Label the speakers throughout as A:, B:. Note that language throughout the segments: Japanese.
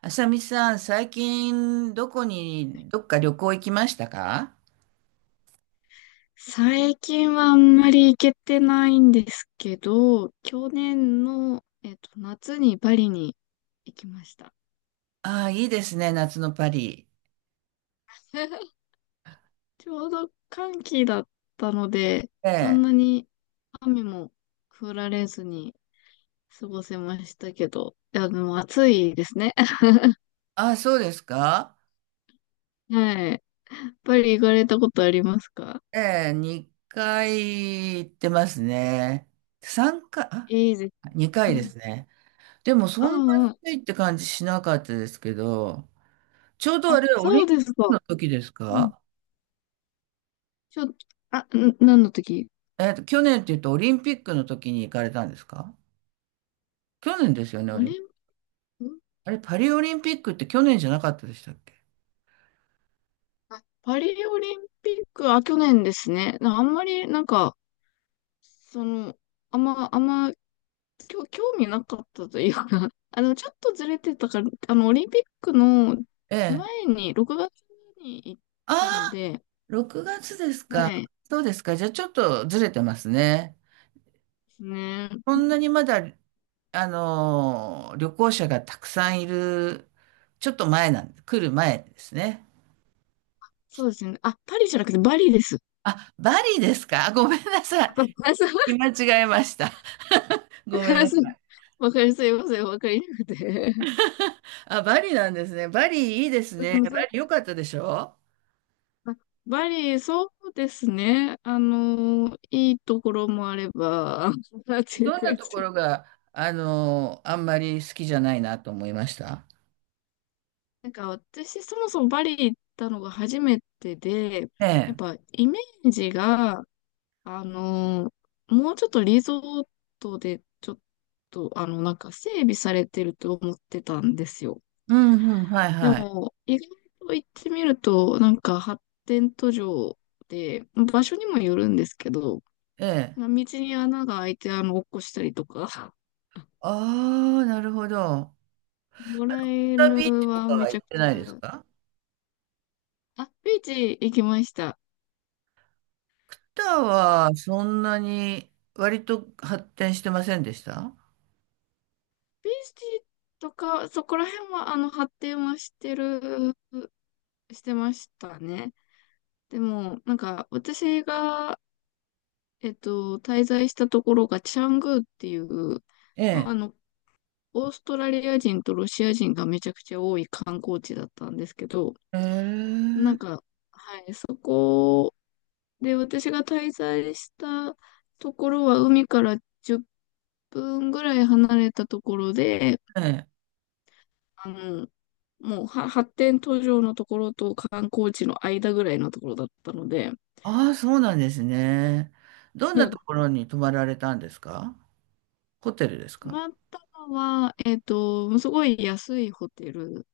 A: あさみさん、最近どこに、どっか旅行行きましたか？
B: 最近はあんまり行けてないんですけど、去年の、夏にパリに行きました。
A: ああ、いいですね、夏のパリ。
B: ちょうど寒気だったので、
A: え
B: そ
A: え。
B: んなに雨も降られずに過ごせましたけど、いや、でも暑いですね。
A: ああ、そうですか。
B: はい。パリ行かれたことありますか？
A: ええ、2回行ってますね。3回、あ、
B: いいです。
A: 2
B: う
A: 回で
B: ん。
A: すね。でもそ
B: あ
A: んなに暑いって感じしなかったですけど、ちょうど
B: あ、
A: あ
B: あ、
A: れ、オリン
B: そう
A: ピ
B: で
A: ッ
B: す
A: ク
B: か。
A: の時です
B: うん。
A: か？
B: ちょ、あ、ん、何の時？
A: 去年って言うとオリンピックの時に行かれたんですか？去年ですよね、オ
B: オ
A: リン
B: リン、ん
A: あれ、パリオリンピックって去年じゃなかったでしたっけ？
B: パリオリンピック、あ、去年ですね。なんか、その、あんま、あんま、興味なかったというか、あの、ちょっとずれてたから、あの、オリンピックの
A: ええ。
B: 前に、6月に行っ
A: あ、
B: たので、
A: 6月ですか。
B: はい、で
A: そうですか。じゃあちょっとずれてますね。
B: すね。
A: そんなにまだ、旅行者がたくさんいる、ちょっと前なんで、来る前ですね。
B: そうですね。あ、パリじゃなくてバリです。
A: あ、バリですか。あ、ごめんなさい。見
B: あ
A: 間違えました。ごめんなさ
B: そう
A: い。
B: わかります。すいません、わかりなくて。
A: あ、バリなんですね。バリいいですね。バリ 良かったでしょ？
B: あバリ、そうですね。あの、いいところもあれば、なんていう
A: どんな
B: 感
A: とこ
B: じ。
A: ろが、あんまり好きじゃないなと思いました。
B: なんか私、そもそもバリ行ったのが初めてで、
A: え
B: やっ
A: え。
B: ぱイメージが、あの、もうちょっとリゾートで、ちょっと、あの、なんか整備されてると思ってたんですよ。
A: うんうん、はい
B: で
A: はい。
B: も、意外と行ってみると、なんか発展途上で、場所にもよるんですけど、
A: ええ。
B: 道に穴が開いて、あの、落っこしたりとか。
A: ああ、なるほど。
B: 野良
A: タービーチ
B: 犬
A: と
B: は
A: か
B: め
A: は
B: ち
A: 行
B: ゃ
A: っ
B: く
A: て
B: ち
A: ないです
B: ゃ、
A: か？
B: あ、ビーチ行きました。
A: ター
B: あ、
A: はそんなに割と発展してませんでした？
B: ビーチとか、そこら辺は、あの、発展はしてる、してましたね。でも、なんか、私が、滞在したところが、チャングーっていう、
A: え
B: まあ
A: え。
B: あの、オーストラリア人とロシア人がめちゃくちゃ多い観光地だったんですけど、
A: え
B: なん
A: え。
B: か、はい、そこで、私が滞在したところは海から10分ぐらい離れたところで、
A: ええ、
B: あの、もうは発展途上のところと観光地の間ぐらいのところだったので、
A: ああ、そうなんですね。どん
B: う
A: な
B: ん。
A: ところに泊まられたんですか？ホテルです
B: 泊
A: か？
B: まったのは、すごい安いホテル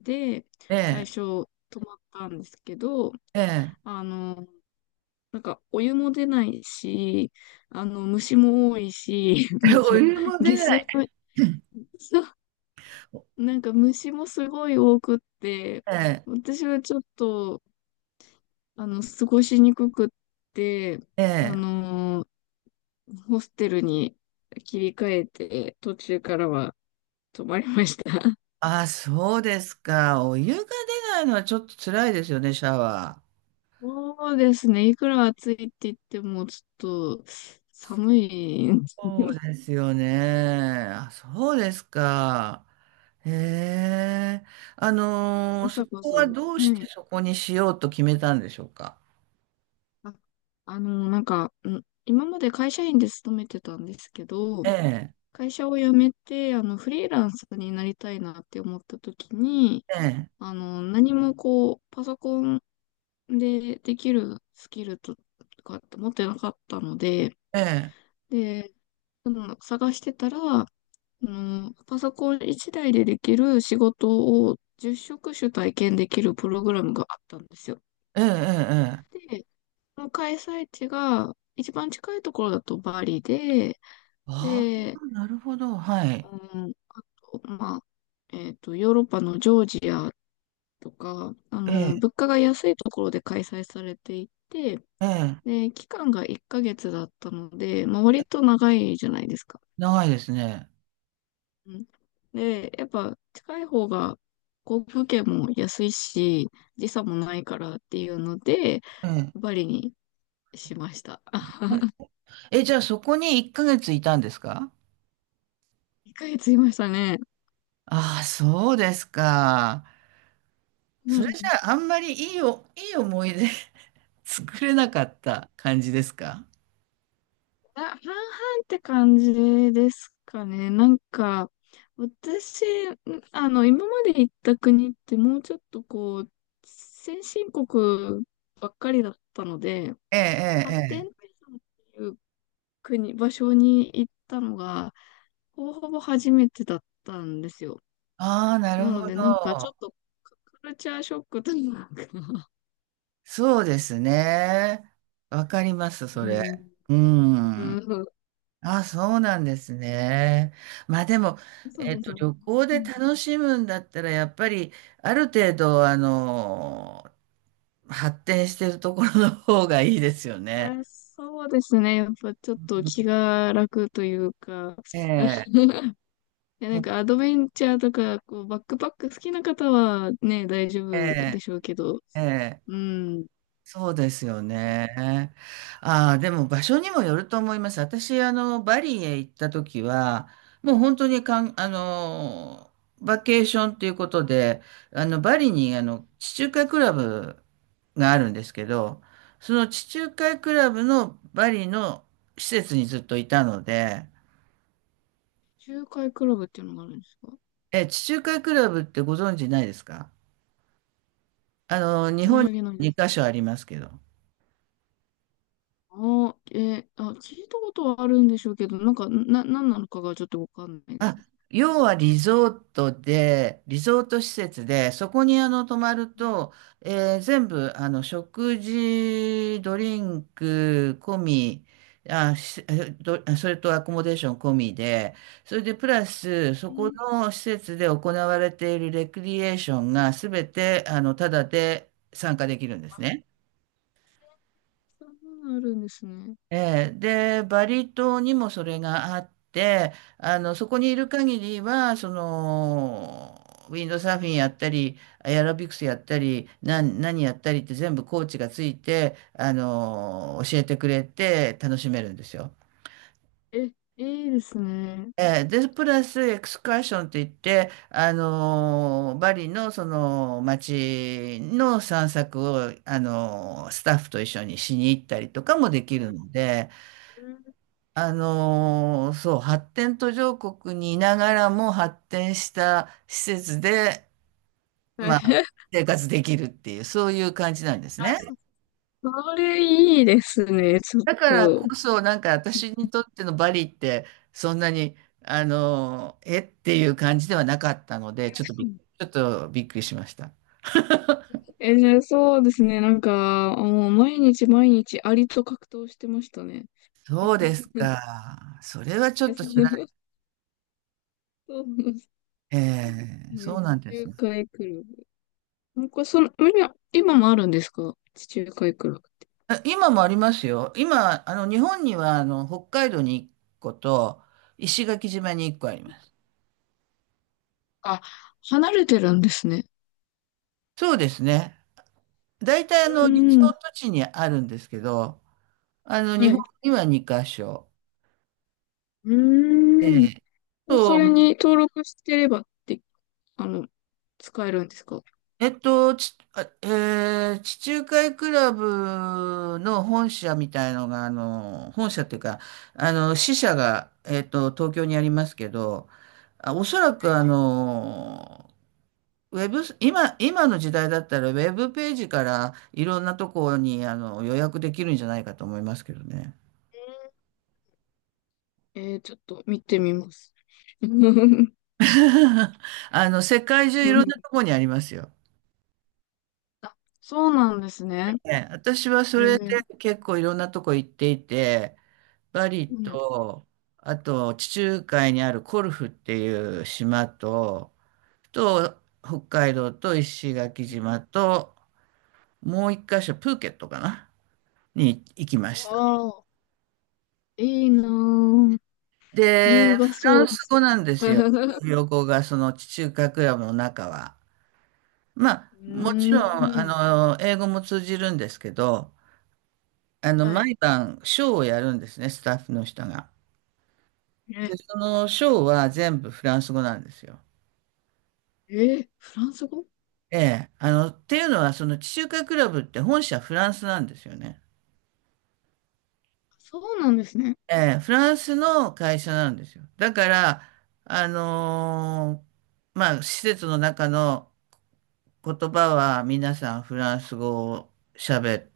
B: で、
A: え
B: 最
A: え。
B: 初泊まったんですけど、
A: ええ。
B: あの、なんかお湯も出ないし、あの、虫も多いし、なん
A: お
B: か
A: 湯も出
B: 下
A: な
B: 水
A: い。
B: の、なんか虫もすごい多くって、
A: ええ。
B: 私はちょっと、あの、過ごしにくくって、
A: え
B: あ
A: え。
B: のーホステルに切り替えて、途中からは泊まりました。
A: ああ、そうですか。お湯が出ないのはちょっと辛いですよね、シャワー。
B: そうですね。いくら暑いって言っても、ちょっと寒いんですね。
A: そう ですよね。あ、そうですか。へえ。
B: あ
A: そ
B: さこ
A: こ
B: さ
A: は
B: ん。
A: どうし
B: は
A: て
B: い。
A: そこにしようと決めたんでしょうか。
B: あ、なんか、ん今まで会社員で勤めてたんですけど、
A: ええ、
B: 会社を辞めて、あの、フリーランスになりたいなって思った時に、
A: ええ、
B: あの、何もこう、パソコンでできるスキルとかって持ってなかったので、
A: ええ、
B: で、その探してたら、あの、パソコン一台でできる仕事を10職種体験できるプログラムがあったんですよ。
A: ええ、ええ。
B: で、その開催地が一番近いところだとバリで、
A: あ
B: で、
A: あ、なるほど。はい。
B: うん、あと、まあ、ヨーロッパのジョージアとか、あ
A: え
B: の、
A: え、
B: 物価が安いところで開催されていて、
A: ええ。
B: で、期間が1ヶ月だったので、まあ、割と長いじゃないですか。
A: 長いですね。
B: うん、で、やっぱ近い方が航空券も安いし、時差もないからっていうので、
A: ええ。
B: バリにしました。
A: え、じゃあそこに1ヶ月いたんですか？
B: 1ヶ月いましたね。
A: ああ、そうですか。
B: う
A: それじ
B: ん
A: ゃああんまりいい思い出 作れなかった感じですか？
B: あ、半々って感じですかね。なんか、私、んあの、今まで行った国ってもうちょっとこう、先進国ばっかりだったので、
A: ええ、ええ、え
B: 発展
A: え。
B: 途上っていう国、場所に行ったのが、ほぼほぼ初めてだったんですよ。
A: ああ、な
B: な
A: る
B: の
A: ほ
B: で、なんかちょ
A: ど。
B: っとカカルチャーショックというか、
A: そうですね。わかります、そ
B: う
A: れ。
B: ん、
A: う
B: う
A: ん。
B: ん、
A: ああ、そうなんですね。まあでも、
B: そうそう。
A: 旅行で楽しむんだったら、やっぱり、ある程度、発展してるところの方がいいですよね。
B: やー、そうですね。やっぱちょっと気が楽というか、
A: ええ、
B: いや、なんかアドベンチャーとか、こう、バックパック好きな方はね、大丈
A: え
B: 夫で
A: え、
B: しょうけど、
A: ええ。
B: うん。
A: そうですよね。ああ、でも場所にもよると思います。私、バリへ行った時は、もう本当にかん、あの、バケーションということで、バリに、地中海クラブがあるんですけど、その地中海クラブのバリの施設にずっといたので、
B: 仲介クラブっていうのがあるんですか？
A: 地中海クラブってご存知ないですか？日
B: 申
A: 本
B: し
A: に
B: 訳ないで
A: 2
B: す。
A: カ所ありますけど。
B: あ、聞いたことはあるんでしょうけど、なんか、何なのかがちょっとわかんないで
A: あ、
B: すね。
A: 要はリゾートで、リゾート施設で、そこに泊まると、全部食事、ドリンク込み、あ、しえどそれとアコモデーション込みで、それでプラス、そ
B: う
A: こ
B: ん、
A: の施設で行われているレクリエーションが全てタダで参加できるんですね。
B: そんなのあるんですね。
A: ええ、で、バリ島にもそれがあって、そこにいる限りは、ウィンドサーフィンやったり、エアロビクスやったり、何やったりって全部コーチがついて、教えてくれて楽しめるんですよ。
B: え、いいですね。
A: ええ、で、プラスエクスカーションと言って、バリのその街の散策を、スタッフと一緒にしに行ったりとかもでき
B: は
A: る
B: い。
A: ので、
B: うん
A: そう、発展途上国にいながらも発展した施設で、
B: はい
A: まあ、生活できるっていう、そういう感じなんです
B: あ、
A: ね。
B: それいいですね。ちょっ
A: だから
B: と。
A: こそ、なんか私にとってのバリって、そんなに、えっていう感じではなかったので、ちょっとびっくりしました。
B: えーそうですね。なんか、もう毎日毎日アリと格闘してましたね。
A: そうです か。それはちょっと辛い。
B: そうです
A: え
B: ね。
A: え、そ う
B: 地
A: なんです
B: 中
A: ね。
B: 海クラブ。こかその、今今もあるんですか？地中海クラブって。
A: あ、今もありますよ。今、日本には、北海道に1個と、石垣島に1個あります。
B: あ、離れてるんですね。
A: そうですね。大体、
B: う
A: リゾ
B: ーん。
A: ート地にあるんですけど、
B: は
A: 日本
B: い。
A: には2箇所。
B: う
A: え
B: ーん。
A: え
B: そ
A: と、
B: れに登録してればって、あの、使えるんですか？
A: えっと、ち、あえー地中海クラブの本社みたいのが、本社っていうか、支社が、東京にありますけど、おそらく、ウェブ、今の時代だったら、ウェブページからいろんなところに予約できるんじゃないかと思いますけどね。
B: えー、ちょっと見てみます。うん。
A: 世界中いろんなところにありますよ。
B: あ、そうなんですね。
A: ね、私はそ
B: え
A: れで
B: ー
A: 結構いろんなとこ行っていて、バリ
B: うん
A: と、あと地中海にあるコルフっていう島と、北海道と石垣島と、もう一箇所プーケットかなに行きま
B: わ
A: した。
B: あ、いいなぁ。優
A: で、
B: 雅
A: フラ
B: そ
A: ン
B: うで
A: ス
B: す
A: 語
B: ね。
A: なんで すよ。
B: う
A: 公語が、その地中海クラブの中は。まあ、も
B: ー
A: ちろん、
B: ん。
A: 英語も通じるんですけど、
B: はい。
A: 毎晩、ショーをやるんですね、スタッフの人が。
B: え、
A: で、そのショーは全部フランス語なんですよ。
B: え、フランス語？
A: ええ、っていうのは、その地中海クラブって本社フランスなんですよね。
B: そうなんですね。
A: ええ、フランスの会社なんですよ。だから、あのまあ、施設の中の言葉は皆さんフランス語を喋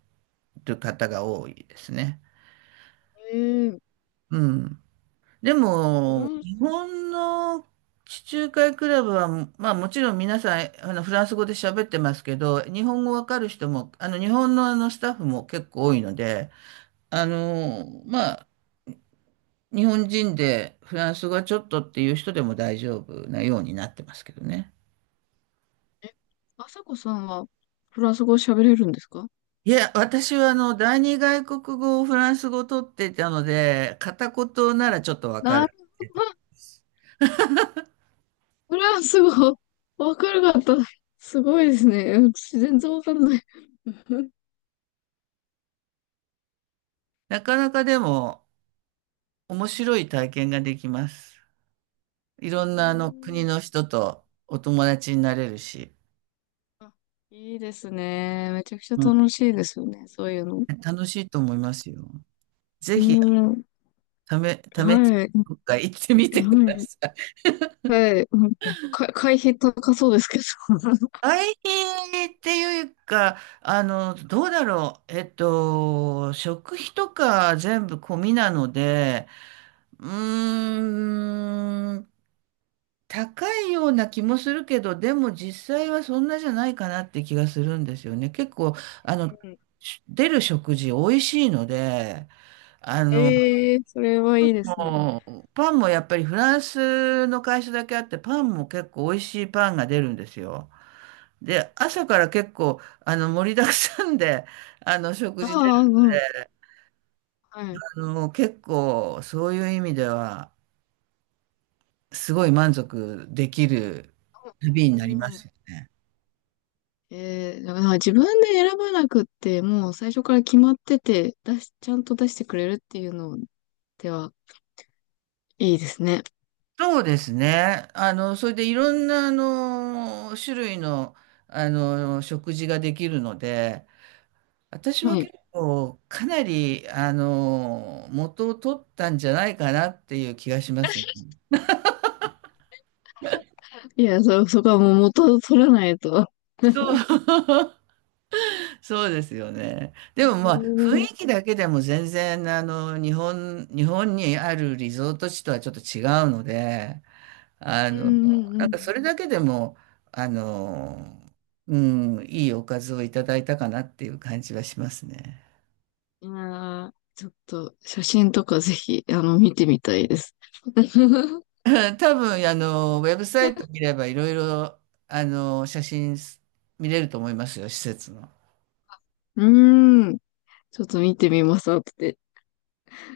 A: る方が多いですね。
B: えー、
A: うん。で
B: フラ
A: も、
B: ン
A: 日
B: ス、
A: 本の地中海クラブは、まあもちろん皆さん、フランス語で喋ってますけど、日本語わかる人も、日本のスタッフも結構多いので、まあ日本人でフランス語はちょっとっていう人でも大丈夫なようになってますけどね。
B: え、あさこさんはフランス語喋れるんですか？
A: いや、私は第二外国語をフランス語を取っていたので、片言ならちょっとわか
B: な
A: る。
B: るほど。フランス語、わかるかった。すごいですね。私全然わかんない。う
A: なかなかでも面白い体験ができます。い
B: ー
A: ろんな国
B: ん。
A: の人とお友達になれるし、
B: あ、いいですね。めちゃくちゃ
A: うん、
B: 楽しいですよね。そういうの。
A: 楽しいと思いますよ。ぜ
B: う
A: ひ、
B: ん。
A: 試し、
B: はい。
A: どっか行ってみてく
B: は
A: だ
B: い。
A: さい。
B: はい、なんか、会費高そうですけど。
A: 大変っていうか、どうだろう。食費とか全部込みなので、うーん、高いような気もするけど、でも実際はそんなじゃないかなって気がするんですよね。結構、あの、
B: うん。
A: 出る食事美味しいので、あの、
B: ええそれはいいですね。
A: もう、パンもやっぱりフランスの会社だけあって、パンも結構美味しいパンが出るんですよ。で、朝から結構、盛りだくさんで、食事出る
B: ああ、うん。
A: ので、
B: はい。
A: 結構、そういう意味では、すごい満足できる旅
B: う
A: になりま
B: ん。
A: すよね。
B: ええだから自分で選ばなくって、もう最初から決まってて、出し、ちゃんと出してくれるっていうのでは、いいですね。
A: そうですね。それでいろんな、種類の、食事ができるので、私は
B: は
A: 結
B: い。
A: 構、かなり、元を取ったんじゃないかなっていう気がします。
B: いや、そこはもう元を取らないと。
A: そう。そうですよね。で
B: え
A: も
B: え
A: まあ雰囲
B: うん
A: 気だけでも全然日本にあるリゾート地とはちょっと違うので、あ
B: う
A: の、
B: ん
A: な
B: う
A: んか
B: ん。
A: それだけでも、あの、うん、いいおかずをいただいたかなっていう感じはしますね。
B: いやー、ちょっと写真とかぜひ、あの、見てみたいです。
A: 多分ウェブサイト見ればいろいろ写真見れると思いますよ、施設の。
B: うーん。ちょっと見てみます、後で。